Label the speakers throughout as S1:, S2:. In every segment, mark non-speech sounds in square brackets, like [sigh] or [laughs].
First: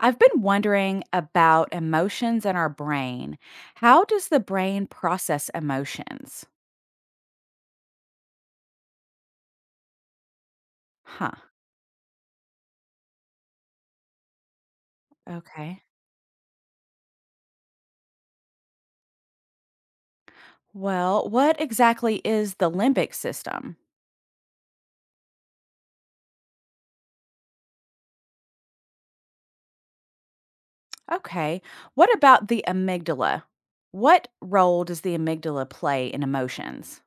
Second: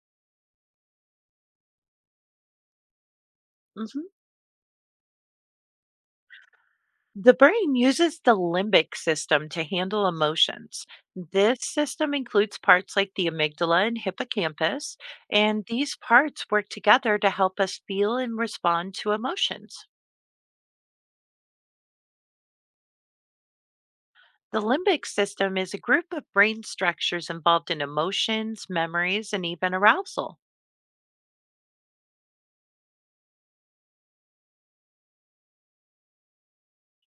S1: I've been wondering about emotions in our brain. How
S2: Mhm.
S1: does the brain process emotions?
S2: The brain uses the limbic system to handle emotions.
S1: Huh.
S2: This system includes parts like the amygdala and hippocampus, and
S1: Okay.
S2: these parts work together to help us feel and respond to emotions.
S1: Well, what exactly is the limbic system?
S2: The limbic system is a group of brain structures involved in emotions, memories, and even arousal.
S1: Okay. What about the amygdala? What role does the amygdala play in emotions?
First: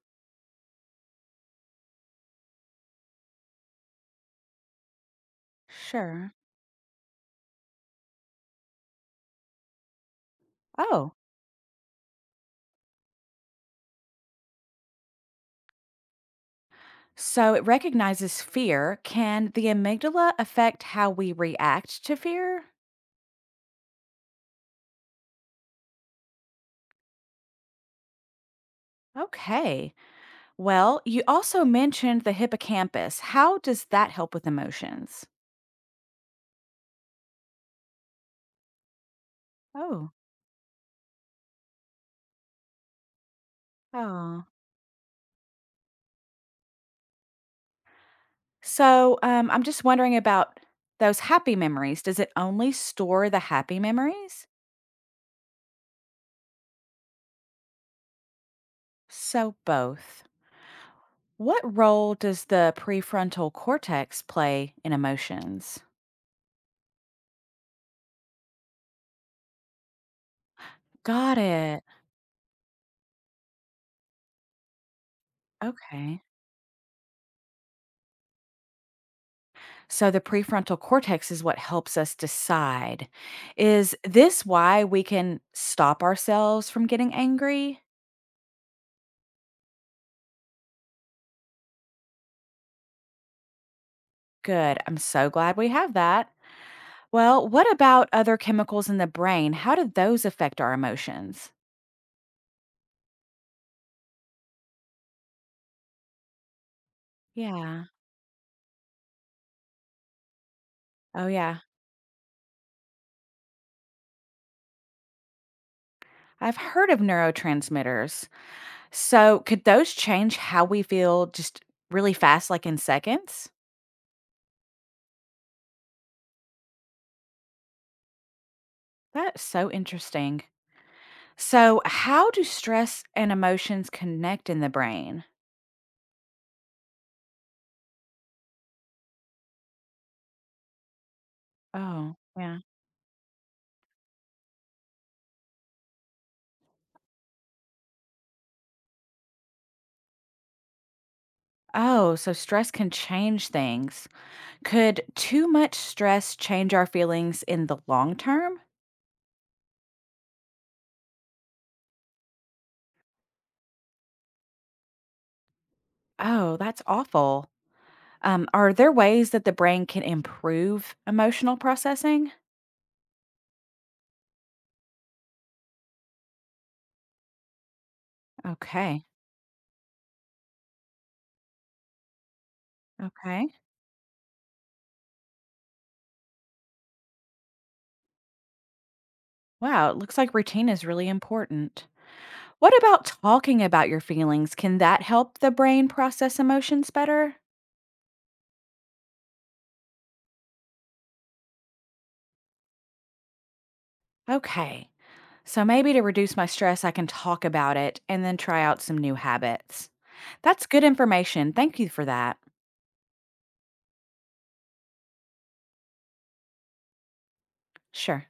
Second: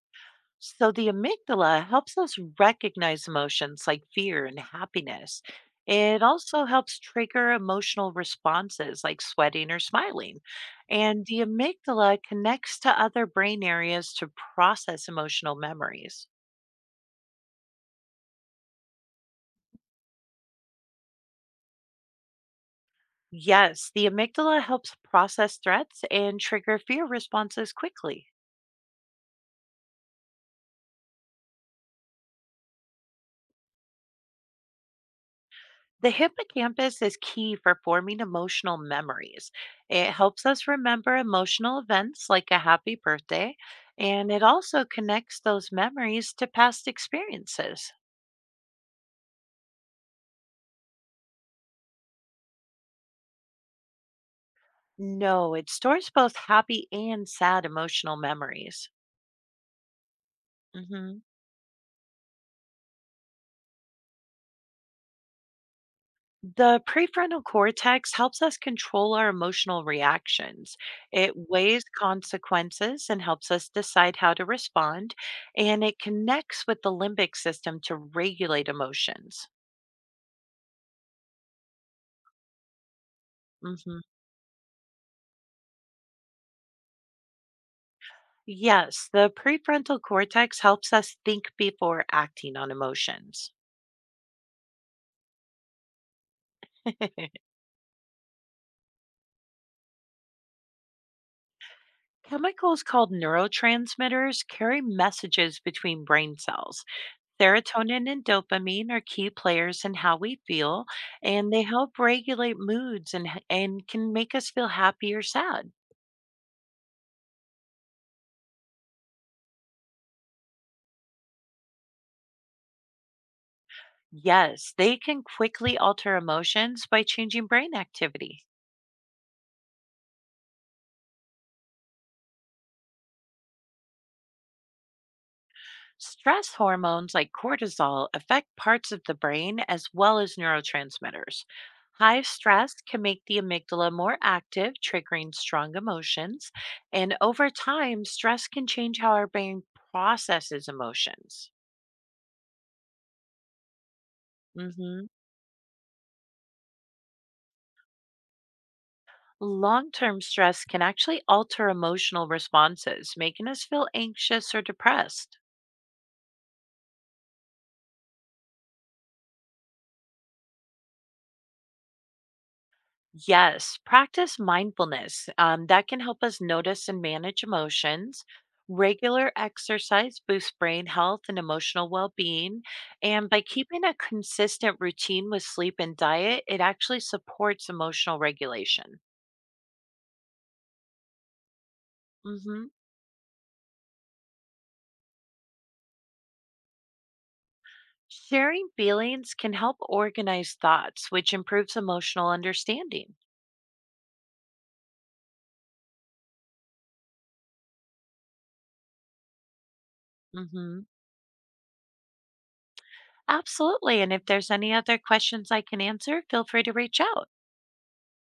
S2: So the amygdala helps us recognize emotions like fear and happiness. It
S1: Sure.
S2: also helps trigger emotional responses like sweating or smiling.
S1: Oh,
S2: And the amygdala connects to other brain areas to process emotional memories.
S1: so it recognizes fear. Can the amygdala affect how we react to fear?
S2: Yes, the amygdala helps process threats and trigger fear responses quickly.
S1: Okay. Well, you also mentioned the hippocampus. How does that help with emotions?
S2: The hippocampus is key for forming emotional memories. It
S1: Oh,
S2: helps us remember emotional events like a happy birthday, and it
S1: oh.
S2: also connects those memories to past experiences.
S1: So I'm just wondering about those happy memories. Does it only store the happy memories?
S2: No, it stores both happy and sad emotional memories.
S1: So both.
S2: Mhm.
S1: What role does the prefrontal cortex play in emotions?
S2: The prefrontal cortex helps us control our emotional reactions. It
S1: Got
S2: weighs
S1: it.
S2: consequences and helps us decide how to respond, and it
S1: Okay.
S2: connects with the limbic system to regulate emotions.
S1: So the prefrontal cortex is what helps us decide. Is
S2: Mhm.
S1: this why we can stop ourselves from getting angry?
S2: Yes, the prefrontal cortex helps us think before acting on emotions.
S1: Good. I'm so glad we have that. Well,
S2: [laughs]
S1: what about other chemicals in the brain? How do those affect our emotions?
S2: Chemicals called neurotransmitters carry messages between brain cells.
S1: Yeah.
S2: Serotonin and dopamine are key players in how we feel,
S1: Oh,
S2: and
S1: yeah.
S2: they help regulate moods and can make us feel happy or sad.
S1: I've heard of neurotransmitters. So, could those change how we feel just really fast, like in seconds?
S2: Yes, they can quickly alter emotions by changing brain activity.
S1: That's so interesting. So, how do stress and emotions connect in the brain?
S2: Stress hormones like cortisol affect parts of the brain as well as neurotransmitters.
S1: Oh,
S2: High
S1: yeah.
S2: stress can make the amygdala more active, triggering strong emotions. And over time, stress can change how our brain processes emotions.
S1: Oh, so stress can change things. Could
S2: Hmm.
S1: too much stress change our feelings in the long term?
S2: Long term stress can actually alter emotional responses, making us feel anxious or depressed.
S1: Oh, that's awful. Are there ways that the brain can improve emotional processing?
S2: Yes, practice mindfulness. That can help us notice and manage emotions.
S1: Okay.
S2: Regular exercise boosts brain health and emotional well being. And by
S1: Okay.
S2: keeping a consistent routine with sleep and diet, it actually supports emotional regulation.
S1: Wow. It looks like routine is really important.
S2: Hmm.
S1: What about talking about your feelings? Can that help the brain process emotions better?
S2: Sharing feelings can help organize thoughts, which improves emotional understanding.
S1: Okay. So maybe to reduce my stress, I can talk about it and then try out some new habits. That's
S2: Hmm.
S1: good information. Thank you for that.
S2: Absolutely. And if there's any other questions I can answer, feel free to reach out.
S1: Sure.